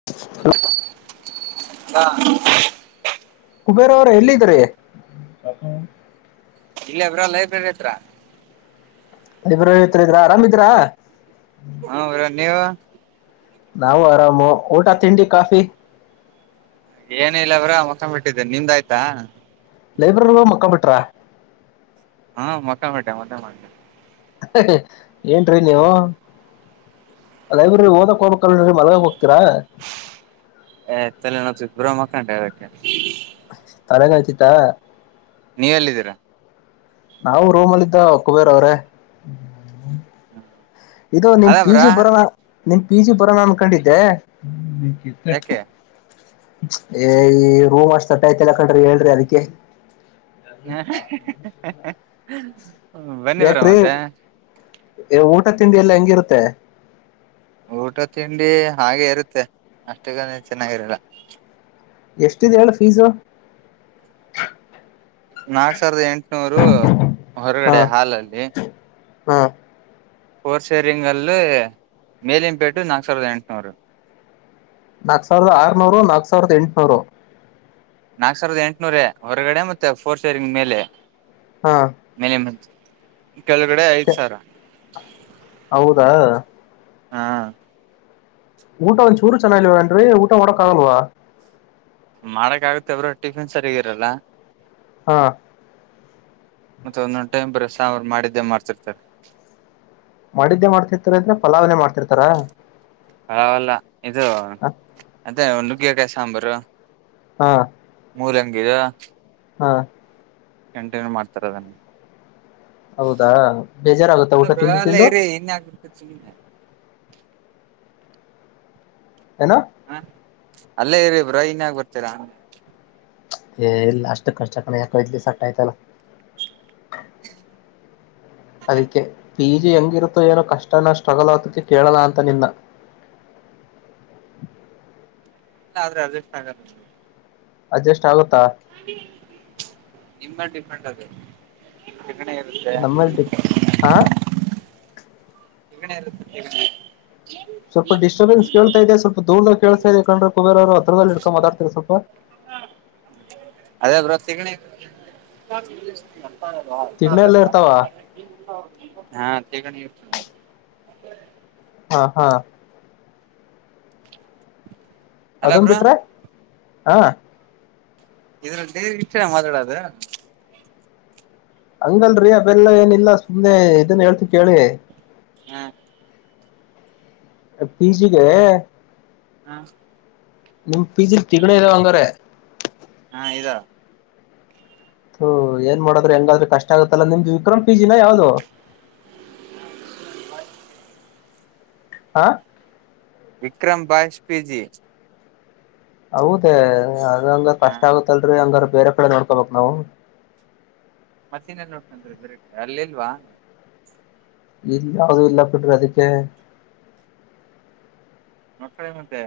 [unintelligible] ಹಾ ಕುಬೇರ ಅವ್ರ ಎಲ್ಲ್ರೆ ತಾಕ ಇಲ್ಲ ಬ್ರೋ ಲೈಬ್ರರಿ ಹತ್ರ ಲೈಬ್ರೇರಿ ಹತ್ತರ ಇದ್ರಾ ಆರಾಮಿದ್ರಾ ಹ್ಮರ ನೀವು ನಾವು ಆರಾಮು ಊಟ ತಿಂಡಿ ಕಾಫಿ ಏನ ಇಲ್ಲ ಅವ್ರ ಮೊಖ ಬಿಟ್ಟಿದ್ದೇನೆ ನಿಮ್ದ ಆಯ್ತಾ ಲೈಬ್ರರಿ ಮ ಮುಕ್ಕೊ ಬಿ್ರ ಹಾ ಮೊಕ್ಕ ಮಾಡೆ ಮಕ್ಕ ಮಾಡ ಏನ್ ರಿ ನೀವು ಲೈಬ್ರರಿ ಓದಕ ಹೋಗಬೇಕ ಅಲ್ ಮಲಗ ಹೋಗ್ತೀರಾ ತಲೆ ನೋವ್ತೈತ್ ಬ್ರೋ ಮಕ್ಕಂಡೆಅದಕ್ಕೆ ತಲೆಗಾಯಚಟಾ ನೀವ ಎಲ್ಲಿದ್ದೀರಾ ನಾವವು ರೂಮ್ ಅಲ್ಲಿದ್ದ ಕುಬೇರ್ ಅವ್ರೆ ಇದು ನಿಮ ಅದ ಪಿ ಬ್ರೋ ಜಿ ಬರೋಣ ನಿಮ ಪಿ ಜಿ ಬರೋಣ ಅನ್ಕೊಂಡಿದ್ದೆ ಯಾಕೆ ಏ ಈ ರೂಮ್ ಅಷ್ಟಪ್ಪಯತಿಲ್ಲ ಕಂಡ್ರಿ ಹೇಳ್ರಿ ಅದಕ್ಕೆ ಹ ಯಾಕ್ರೀ ಊಟ ತಿಂಡಿ ಎಲ್ಲ ಹೆಂಗಿರುತ್ತೆ ಊಟ ತಿಂಡಿ ಹಾಗೆ ಇರುತ್ತೆ ಅಷ್ಟ ಗ ಚೆನ್ನಾಗಿರಲ್ಲ ಎಷ್ಟಿದೆ ಹೇಳ ಫೀಸು ನಾಕ್ ಸಾವಿರದ ಎಂಟುನೂರು ಹಾ ಹೊರಗಡೆ ಹಾಲಲ್ಲಿ ಹಾ ಫೋರ್ ಸೇರಿಂಗ್ಲ್ಲು ಮೇಲಿಂ ಬೆಡ್ಡು ನಾಕ್ ಸಾವಿರದ ಎಂಟುನೂರು ನಾಕ್ ಸಾವರದ ಆರ್ನೂರು ನಾಕ್ ಸಾವಿರದ ಎಂಟ್ನೂರು ನಾಕ್ ಸಾವಿರದ ಎಂಟ್ನೂರ ಹೊರಗಡೆ ಮತ್ತೆ ಫೋರ್ ಶೇರಿಂಗ್ ಮೇಲೆ ಹಾ ಮಿನಿಮ್ ಕೆಳಗಡೆ ಐದ ಛೆ, ಸಾವಿರ ಹೌದಾ ಹಾ ಊಟ ಒಂದ್ ಚೂರು ಚೆನ್ನಾಗಿಲ್ವೇನ್ರಿ ಊಟ ಮಾಡಕ್ ಆಗಲ್ವಾ ಮಾಡಕ್ ಆಗುತ್ತೆ ಬ್ರೋ ಟಫಿನ್ ಸರಿಗಿರಲ್ಲ ಹಾ ಮತ್ತೆ ಒಂದೊಂದು ಟೈಮ್ ಬರೇ ಸಾಂಬ್ ಮಾಡಿದ್ದೇ ಮಾಡ್ತಿರ್ತಾರೆ ಮಾಡಿದ್ದೆ ಮಾಡ್ತಿರ್ತಾರ ಅಂದ್ರೆ ಪಲಾವನೆ ಮಾಡ್ತಿರ್ತಾರ ಹಲ್ಲ ಇದು ಹ ಮತ್ತೆ ನುಗ್ಗಿಯಕಾಯಿ ಸಾಂಬಾರು ಹಾ ಮೂರ ಹಂಗಿದ ಹಾ ಕಂಟಿನ್ಯೂ ಮಾಡ್ತಾರ ಅದನ್ನ ಹೌದಾ ಬೇಜಾರಾಗುತ್ತಾ ಊಟ ತಿಂದು ತಿಂದು ಏನ್ಯ ಆ [unintelligible] ಕವನ್ [unintelligible] ನಾ [unintelligible] ಹಾ ಅಲ್ಲೇ ಇರಿ ಬ್ರ ಇನ್ ಆಗ ಬರ್ತೀರಾ [unintelligible] ಏ ಇಲ್ಲ ಅಷ್ಟು ಖರ್ಚಕಣ ಯಾಕ ಇಲಿ ಸಟ್ ಆಯ್ತಲ್ಲ ಅದಕ್ಕೆ ಪಿ ಜಿ ಹೆಂಗಿರುತ್ತೋ ಏನೋ ಕಷ್ಟನ ಸ್ಟ್ರಗಲ್ ಆದಕ್ಕೆ ಕೇಳೋಣ ಅಂತ ನಿನ್ನ ಇಲ್ಲ ಆದ್ರೆ ಅದಷ್ಟಗ ಅಡ್ಜಸ್ಟ್ ಆಗುತ್ತಾ ನಿದ ಡಿಫ್ರೆಂಟ್ ಅದ ನಮ್ಮಟ ಹಾ ಹೆಗಲ್ಲ ಸ್ವಲ್ಪ ಡ್ಟರ ನ್ಸ್ಳ್ತಾ ಇ ಸ್ವಲ್ಪ ದೂರಾಗ ಕೇಳ್ತಾದೆ ಕ್ರೆ ಕುಬೇಾರ ಅವ ಹತ್ರದಲ್ಲಿ ಇಡ್ಕೋತಾರೆ ಸ್ವಲ್ಪ ಅದೇ ಬ್ರ ತೆಗಣಿ ತಿಗ್ನೆ ಎಲ್ಲ ಇರ್ತಾವ ಹಾ ತಗತ [unintelligible] ಹಾ ಹಾ ಅಲ್ಲ ಅದನ್ ಬ್ರೋ ಬಿಟ್ರೆ ಹ ಇದ್ರಲ್ಲಿ ಇಷ್ಟ ಮಾದಾಡದು ಹಂಗಲ್ರರಿ ಅವೆಲ್ಲ ಏನಿಲ್ಲ ಸುಮ್ನೆ ಇದನ್ ಹೇಳ್ತಿ ಕೇಳಿ ಹಾ ಪಿ ಜಿಗೆ [unintelligible] ಹಾ ನಿಮ್ ಪಿಜಿಲಿ ತಗಣ ಇದ್ದಾವ ಹಂಗಾರಾರೆ ಹಾ ಇದಾ ಹ ಏನು ಮಾಡೋ್ರ ಹೆಂಗಾದ್ರ ಕಷ್ಟ ಆಗತ್ತಲ್ಲ ನಿಮ್ದು ವಿಕ್ರಮ್ ಜಿನ ಯಾವ್ದದು ಸಿ [unintelligible] ಹಾ ವಿಕ್ರ್ ಬಾಷ್ಪೀಜಿ ಹೌದೇ ಅದ ಹಂಗ ಹಾ ಕಸ್ಟ್ ಆಗತ್ತಲ್ರಿ ಅಂಗ್ರ ಬೇರೆ ಕಡೆ ನೋಡ್ಕೋಬೇಕಕ್ ನಾವು ಮಸೀನಲ್ಲಿ ನೋಡ್ಕೊಂಡ್ರೆ ಬೇರೆ ಅಲ್ಲಿಲ್ವಾ ಇಲ್ಲ ಯಾವ್ದೂ ಇಲ್ಲ ಬಿಡ್ರಿ ಅದಕ್ಕೆ ನೋಡ್ಕಳ ಮತ್ತೆ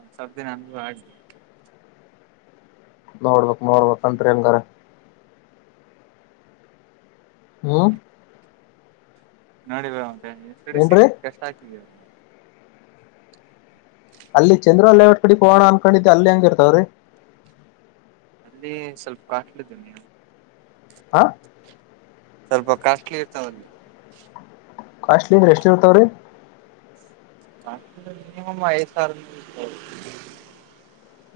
ಒಂದ್ ಸ [unintelligible] ಅಂದೂ ಆಗಿದೆ ನೋಡ್ಬಕ್ ನೋಡ್ಬಕ್ ಅಂತ್ರಿ ಹೆಂಗಾರ ಹ್ಮ ನೋಡಿ ಬೆ ಎಷ್ಟಡ ಸಿ ಏನ್ರೀ ಕಷ್ಟ ಆಗ್ಕ್ಗೆ ಅಲ್ಲಿ ಚಂದ್ರ ಅಲ್ಲೇ ಒಟ್ ಕಡೆ ಹೋಣ ಅನ್ಕೊಂಡಿದ್ದ ಅಲ್ಲಿ ಹಂಗ ಇರ್ತಾವ್ರೀ ಅಲ್ಲಿ ಸ್ವಲ್ಪ ಕಾಸ್ಟ್ಲ್ದ ನೀ ಹಾ ಸ್ವಲ್ಪ ಕಾಸ್ಟ್ಲಿ ಇರ್ತಾವಲ್ಲಿ ಕಾಸ್ಟ್ಲಿ ಅ್ರ ಎಷ್ಟ ಇರ್ತಾವ ರೀ ತ ಮಯಸ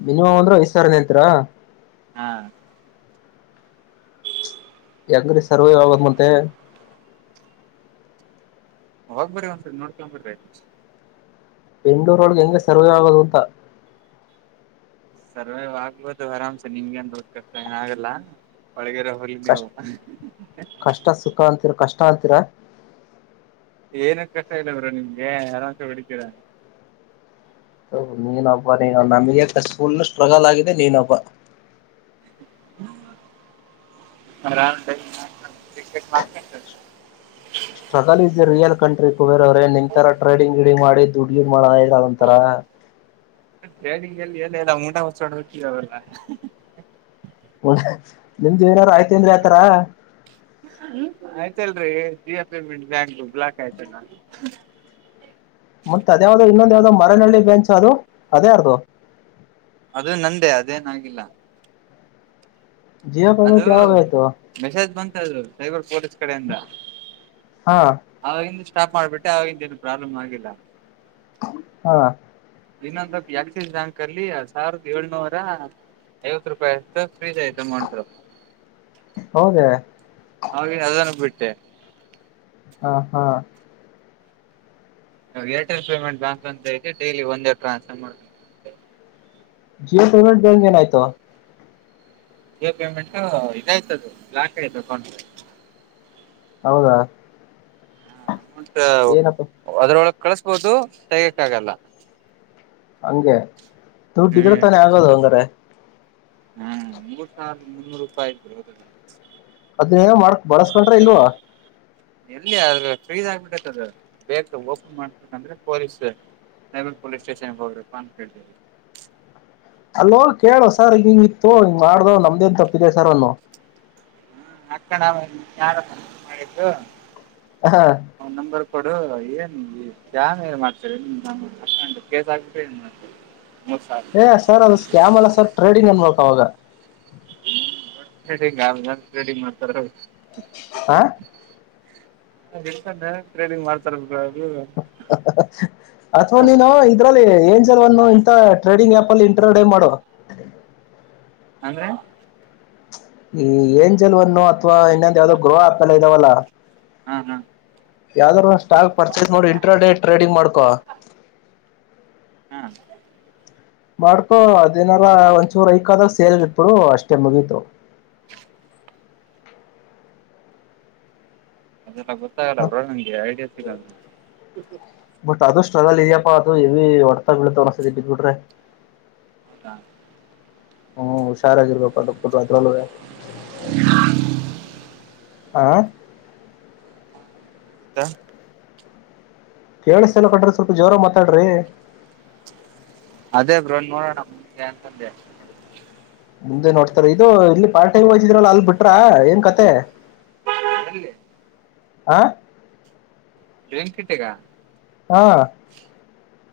ಮಿನಿಮ್ ಅಂದ್ರೆ ಐ್ ಸಾವರ ನಂತ್ರ ಹಾ ಹೆಂಗ್ರೀ ಸರ್ವೇ ಆಗೋದ ಮತ್ತೆ ಹೋಗ್ ಬಾರಿ ಒಂದ್ಸರಿ ನೋಡ್ಕೊಂಡ್ ಬರ್ರಿ ಬೆಂಗಳೂರೊಳಗೆ ಹೆಂಗೆ ಸರ್ವೆ ಆಗೋದು ಅಂತ. ಸರ್ವೇವ್ ಆಗಬೋದು ಆರಾಮ್ಸ ನಿಮ್ಗೆ ಎನ್ ಕಷ್ಟ ಏನ ಆಗಲ್ಲ. ಪಳಗರೆ ಹುಲಿ ಕಷ್ಟ ನೀವು. ಕಷ್ಟ ಸುಖ ಅಂತೀರ ಕಷ್ಟ ಅಂತಿರಾ. ಏನಕೆ ಕಷ್ಟ ಇಲ್ಲ ಬರರು ನಿಮ್ಗೆ ಆರಾಮ್ಸ ಹೊಡಿತೀರಾ ಹ ನೀನೊಬ್ಬ ನೀನು ನನಗಿಂತ ಪುಲ್ ಸ್ಟ್ರಗಲ್ ಆಗಿದೆ ನೀನೊಬ್ಬ. ಮರ ಮಾರ್ಕೆ [unintelligible] struggle is a real country ಕುಬೇರವ್ರೇ ನಿನ್ ಇತರ ಟ್ರೇಡಿಂಗ್ ಗಿಡಿಂಗ್ ಮಾಡಿ ದುಡ್ಡು ಗಿಡ್ ಮಾಡಿ [unintelligible] ಒಂತರ ಮತ್ತ ಹೇಳಿಂಗಗೆಲ್ಲಿ ಎಏಲ್ಲ ಇಲ್ಲ ಮುಂಡ ಹೊಚ್ಚೊಂಡ ಹುಟ್ಟ ಅವ್ರಲ್ಲ [unintelligible] ನಿಮಗೆ ಏನಾರು ಆಯ್ತ್ ಏನ್ರೀ ಆತರ. ಹ್ಮ್ ಆಯ್ತಲ್ರರಿ ಜಿಯೋ ಪೇಮೆಂಟ್ ಬ್ಯಾಂಕ್ ಬ್ಲಾಕ್ ಆಯ್ತಲ್ಲ ಮತ್ತ್ ಅದ ಯಾವ್ದೋ ಇನ್ನೊಂದು ಯಾವ್ದೋ ಮರನಳ್ಳಿ ಬೆಂಚ್ ಅದು ಅದ್ ಯಾರದು. ಅದು ನಂದೇ ಅದೇನಾಗಿಲ್ಲ. ಜಿಯೋ ಅದು ಪೇಮೆಂಟ್ ಯಾವಾಗ ಆಯ್ತು ಮೆಸೇಜ್ ಬಂತ ಅದು ಸೈಬರ್ ಪೋರ್ಸ್ ಕಡೆಯಿಂದ. ಹಾ ಅವಾಗಿಂದ ಸ್ಟಾಪ್ ಮಾಡ್ಬಿಟ್ಟೆ ಆವಾಗಿಂದ ಏನು ಪ್ರಾಬ್ಲಮ್ ಆಗಿಲ್ಲ. ಹಾ ಇನ್ನೊಂದ್ ಆಕ್ಸಿಸ್ ಬ್ಯಾಂಕ್ ಅಲ್ಲಿ ಸಾವಿರದ ಏಳ್ನೂರ ಐವತ್ತು ರೂಪಾಯಿಯತ ಫ್ರೀಜ್ ಐತ ಮಾಡಲ್. ಹೌದೆ ಹಳ ಅದನ್ನು ಬಿಟ್ಟೆ ಹಾ ಹಾ ಇ ಏರ್ಟೆಲ್ ಪೇಮೆಟ್ ಬ್ಯಾಂಕ್ ಅಂತ‌ ಡೈಲಿ ಒಂದೇ ಟ್ರಾನ್ಫರ್ ಮಾಡ್ ಜಿಯೋ ಪೇಮೆಂಟದು ಏನಾಯ್ತು ಈ ಪೇಮೆಂಟ್ ಇದ್ ಆಯ್ತ ಅದು ಲಾಕ್ ‌ಅಯ್ತು ಕ ಹೌದಾ ಅಮೌಂಟ್ ಏನಪ್ಪ ಅದ್ರೊಳಗೆ ಕಳಸ್ಬೋದು ತೆಗಯಕ್ಕ ಆಗಲ್ಲ. ಹಂಗೆ ದುಡ್ಡಿ ಇದ್ರೆತಾನೆ ಆಗೋದು ಅಂದರೆ ಹ್ಮ ಮೂರ್ [unintelligible] ಮುನ್ನೂರು ರೂಪಾಯಿ ಇಗ್ಬಡ ಹೋದ್ರಲ್ಲಿ ಅದೇ ಏನ ಮಾಡಕ್ ಬಳಸ್ಕೊಂಡ್ರ ಇಲ್ವೌ. ಎಲ್ಲಿ ಅ್ರ ಫ್ರೀದ್ ಆಗ್ಬಿಟ್ಟತ್ ಅದು ಬೇಕು ಓಪನ್ ಮಾಡ್ಂದ್ರೆ ಪೊಲೀಸ್. [unintelligible] ಪೋಲಿಸ್ ಸ್ಟೇಷನ್ ಗೆ ಹೋಗರಪ್ಪ ಅಂತ ಹೇಳತ್ತಿದ್ದೀವಿ. ಹಲೋ ಕೇಳು ಸರ್ ಈ ಹಿಂಗಿಗ್ ಇತ್ತು ಹಿಂಗ್ ಮಾಡ್ದ್ ನಮ್ದೇನ್ ತಪ್ಪಿದೆ ಸರ್ ಅನು. ಹ್ಮ್ ಅಕ್ಕಣ ಯಾರತ್ತೀರ ಮಾಡಿದ್ದು ಹಾ ಅವನ್ ನಂಬರ್ ಕೊಡು ಏನ್ ಕ್ಯಾಮ್ ಏನ್ ಮಾಡ್ತರಿ ನ ಅವನ್ ತಕೊಂಡು ಕೇಸ್ [unintelligible] ಮೂರ್ ಸರ್ ಏ ಸರ್ ಅದು ಸ್ಕ್ಯಾಮ್ ಅಲ್ಲ ಸರ್ ಟ್ರೇಡಿಂಗ್ ಅನ್ಬೇಕ್ ಅವಾಗ. ಹ್ಮ ರೆಡಿ ಮಾಡ್ತಾರೆ ಹ [unintelligible] ಅದು ಇಟ್ಕೊಂಡೆ ಟ್ರೇನಿಂಗ್ ಮಾಡ್ತರೆ ಅದ್ [unintelligible] ಅಥವಾ ನೀನು ಇದ್ರಲ್ಲಿ ಏಂಜಲ್ ಒನ್ ಇಂಥ ಟ್ರೇಡಿಂಗ್ ಆಪ್ ಅಲ್ಲಿ ಇಂಟ್ರೊಡೆವ್ ಮಾಡು. ಅಂದ್ರೆ ಈ ಏಂಜಲ್ವನ್ನು ಅಥವಾ ಇನ್ನೊಂದ ಯಾವವುದೋ ಗ್ರೋಹ ಆಪ್ ಎಲ್ಲ ಇದಾವಲ್ಲ. ಹಾ ಹಾ ಯಾವ್ದಾದ್ರು ಸ್ಟಾಲ್ ಪರ್ಚೇಸ್ ಮಾಡಿ ಇಂಟ್ರ ಡೇ ರೆಡಿ ಮಾಡ್ಕೋ. ಹ್ಮ ಮಾಡ್ಕೊ ಅದೇನಾರ ಒಂಚೂರು ಐಕ್ ಆದಾಗ ಸೇಲ್ ಇಟ್ಬಿಡು ಅಷ್ಟೇ ಮುಗೀತು. ಅದೆಲ್ಲ ಗೊತ್ತಾಗಲ್ಲ ಹ ಬ್ರೋ ನಂಗೆ ಐಡಿಯಾ ಸಿಗಲ್ಲ. ಬಟ್ ಅದು ಸ್ಟ್ರಗಲ್ ಇದ್ಯಪ್ಪಾ ಅದು ಯವಿ ಹೊಡ್ತ ಬೀಳತವ್ ಒಂದೊಂದು ಸರಿ ಬಿದ್ಬಿಟ್ರೆ. ಹಾ ಹ್ಮ್ ಹುಷಾರಾಗಿರ್ಬೇಕು ಅದ ಕೊಟ್ಟ ಅದ್ರಲುವೇ. [inaudible] ಆ ತ್ತ ಕೇಳುಸ್ತಲ ಕಟ್ಟ್ರೀ ಸ್ವಲ್ಪ ಜೋರಾಗಿ ಮಾತಾಡ್ರೀ. ಅದೇ ಬ್ರೋ ನೋಡೋಣ ಮುಂದೆ ಅಂತಂದೆ. ಮುಂದೆ ನೋಡ್ತಾರೆ ಇದು ಇಲ್ಲಿ ಪಾರ್ಟೈಮ್ ಹೋಗ್ತಿದ್ರಲ್ಲ ಅಲ್ ಬಿಟ್ರ ಏನ್ ಕತೆ. ಎಲ್ಲಿ ಹಾ [unintelligible] ಕಟ್ಟೆಗ. ಹಾ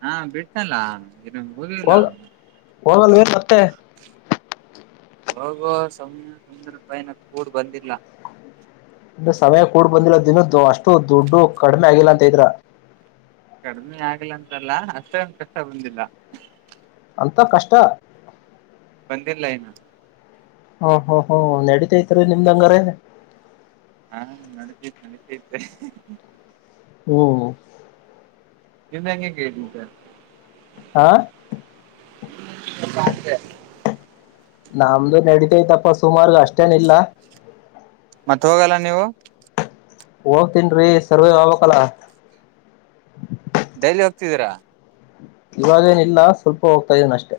ಹಾ ಬಿಟ್ಟನಲ್ಲ ಇನ್ನು ಹೋಗೆ ಇಲ್ಲ. ಹೋಗ ಹೋಗಲ್ವೇನ್ ಮತ್ತೆ. ಹೋಗುವ ಸ ಸುಂಮ್ಯ ಕೂಡ್ ಬಂದಿಲ್ಲ. ಇನ್ನು ಸಮಯ ಕೂಡ್ ಬಂದಿಲ್ಲ ದಿನುದ್ದು ಅಷ್ಟು ದುಡ್ಡು ಕಡಿಮೆ ಆಗಿಲ್ಲ ಅಂತ ಇದಿರ. ಕಡಿಮಿ ಆಗಿಲ್ಲ ಅಂತಲ್ಲ ಅಷ್ಟೋಂದು ಕಷ್ಟ ಬಂದಿಲ್ಲ. ಅಂತ ಕಷ್ಟ. ಬಂದಿರ್ಲ್ಲ ಇನ್ನು. ಹಾ ಹೋ ಹೋ ನಡಿತೈತ್ರಿ ನಿಮ್ದ ಹಂಗಾರೆ. ಹಾ ನಡಿತೀತ್ ನಡತೀತೆ. ಹೋ. ನಿನ್ನೆಂಗೆ ಕೇಟ್ಟಿದ್ದ. ಹಾ [unintelligible] ನಮ್ದು ನಡೀತೈತಪ್ಪ ಸುಮಾರು ಅಷ್ಟೇನ್ ಇಲ್ಲ. ಮತ್ತ್ ಹೋಗಲ್ಲ ನೀವು. ಹೋಗ್ತೀನ್ ರೀ ಸರ್ವೇ ಹೋಗ್ ಬೇಕಲ್ಲ. ಡೈಲಿ ಹೋಗ್ತಿದ್ದೀರಾ. ಇವಾಗೇನ ಇಲ್ಲ ಸ್ವಲ್ಪ ಹೋಗ್ತಾ ಇದೀನ ಅಷ್ಟೇ.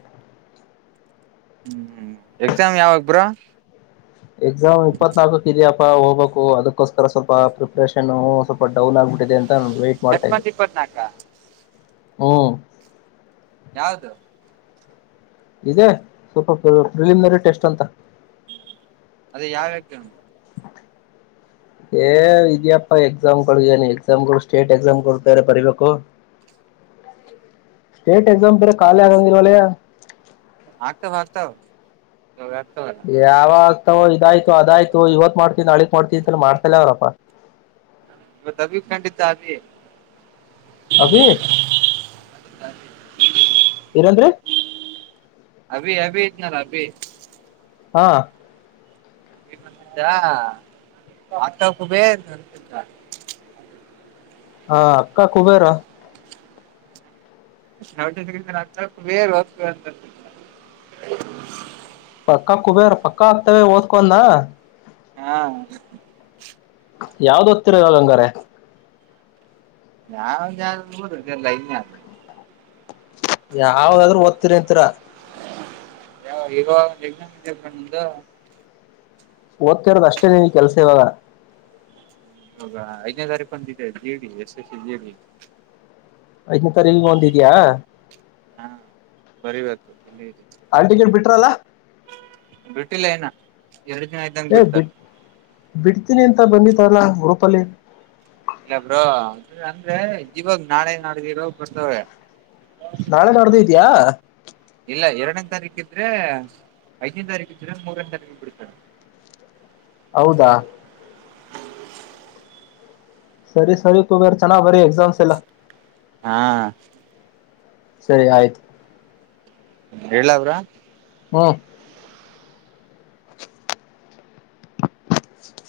ಹ್ಮ್ ಹ್ಮ್ ಎಕ್ಸಾಮ್ ಯಾವಾಗ ಬ್ರೋ. ಎಕ್ಸಾಮ್ ಇಪ್ಪತ್ನಾಲ್ಕಕ್ ಇದೆಯಪ್ಪಾ ಹೋಗ್ಬೇಕು ಅದಕ್ ಕೋಸ್ಕರ ಸ್ವಲ್ಪ ಪ್ರಿಪ್ರೇಷನ್ ಸ್ವಲ್ಪ ಡೌನ್ ಆಗ್ಬಿಟ್ಟಿದೆ ಅಂತ ವೈಟ್ ನೆಕ್ಸ್ಟ್ ಮಂಥ್ ಇಪ್ಪತ್ನಾಕ. ಹ್ಞ ಯಾವ್ದು. ಇದೆ ಸ್ವಲ್ಪ ಪ್ರಿಲಿಮ್ನರಿ ಟೆಸ್ಟ್ ಅಂತ. ಅದ ಯಾವ ಎಕ್ಸಾಮ್. ಏ ಇದ್ಯಪ್ಪ ಎಕ್ಸಾಮ್ ಗಳು ಏನ ಎಕ್ಸಾಮ್ಗಳು ಸ್ಟೇಟ್ ಎಕ್ಸಾಮ್ಗಳು ಬೇರೆ ಬರಿಬೇಕು. ಸ್ಟೇಟ್ ಎಕ್ಸಾಮ್ ಬೇರೆ ಖಾಲಿ ಆಗಂಗಿಲ್ಲಲೇ. ಆಗ್ತಾವ ಆಗ್ತಾವ ಆವಆಕ್ತವ. ಯಾವಾಗಗ್ತಾವ ಇದಾಯ್ತು ಅದಾಯ್ತು ಇವತ ಮಾಡ್ತೀ ನಾಳಿಗೆ ಮಾಡ್ತೀ ಅಂತ ಮಾಡ್ತಲ ಅವನಪ್ಪ. ಇವತ್ ಅಬಿ ಕಂಡಿದ್ದ ಆಗ್ಲಿ. ಅಭೀ ಏನಂದ್ರೀ ಅಭಿ ಅಭಿ ಇದ್ನಲ್ಲ ಅಭಿ. ಹಾ ತಾ ಅಕ್ಟ ಕುಬೇದ್ ಹಾ ಅಕ್ಕಾ ಕುಬೇರಾ ಹರಟೆ ತಗಿತನಚ್ಚ ವೇರ್ ಅತ್ತತ್ತ ಪಕ್ಕಾ ಕುಬೇರ ಪಕ್ಕಾ ಅಂತೇಳಿ ಓದಕ್ಕೋನ್ನ ಹ್ಯಾ ಯಾವ್ದ್ ಓತ್ತಿರ ಇವಾಗ ಹಂಗಾರೆ. ನಾವುಡ್ಯಾದ ನೋಡ್ರಿ ಇದ ಲೈನ್ಯಾಗ ಯಾವ್ದಾದ್ರೂ ಓದ್ತಿರಿ ಅಂತೀರಾ ಯಾವ ಇರುವ ಯಜನಿ ಬಣ್ಣ್ದ. ಓದ್ತಿರೋದು ಅಷ್ಟೇ ನಿನ್ನ ಕೆಲ್ಸ ಇವಾಗ. ಹೌದ ಐದನೇ ತಾರೀಕು ಓದಡಿತು ಟೀಡಿ ಎಷ್ಟ ಎ ಸಿ ಡಿ. ಐದನೆ ತಾರೀಖು ಒಂದದೀಯಾ. ಹಾ ಬರಿಬೇಕು ಇಲ್ಲಿ ಇದೆ. ಹಾಲಟಿಕೀಟ್ ಬಿಟ್ರಲ್ಲಾ ಬಿಟ್ಟಿಲ್ಲ ಇನ್ನ ಎರಡು ದಿನ ಇದ್ದಂಗ ಏ ಬಿಡ್ತಾರ. ಬಿಟ್ ಬಿಡ್ತೀನಿ ಅಂತ ಬಂದಿತಲ್ಲಾ ಗ್ರೂಪಲ್ಲಿ. ಇಲ್ಲ ಬ್ರೋ ಅಂದ್ರೆ ಅಂದ್ರೆ ಇವಾಗ ನಾಳೆ ನಾಡ್ದ ಇರೋ ಬರ್ತವೆ ನಾಳೆ ನಡ್ದ ಇದಯಾ ಇಲ್ಲ ಎರಡನೇ ತಾರೀಕ ಇದ್ರೆ ಐದನೇ ತಾರೀಕು ಇದ್ರೆ ಮೂರನೇ ತಾರೀಕು ಬಿಡ್ತಾರೆ. ಹೌದಾ ಸರಿ ಸರಿ ಕುಭೆರ್ ಚೆನ್ನಾಗಿ ಬರಿ ಎಕ್ಸಾಮ್ಸ್ ಎಲ್ಲ. ಹಾ ಸರಿ ಆಯ್ತು. ಹೇಳಲ್ಲಾ ಬ್ರೋ. ಹು. ಟಕ್ ಟಕ್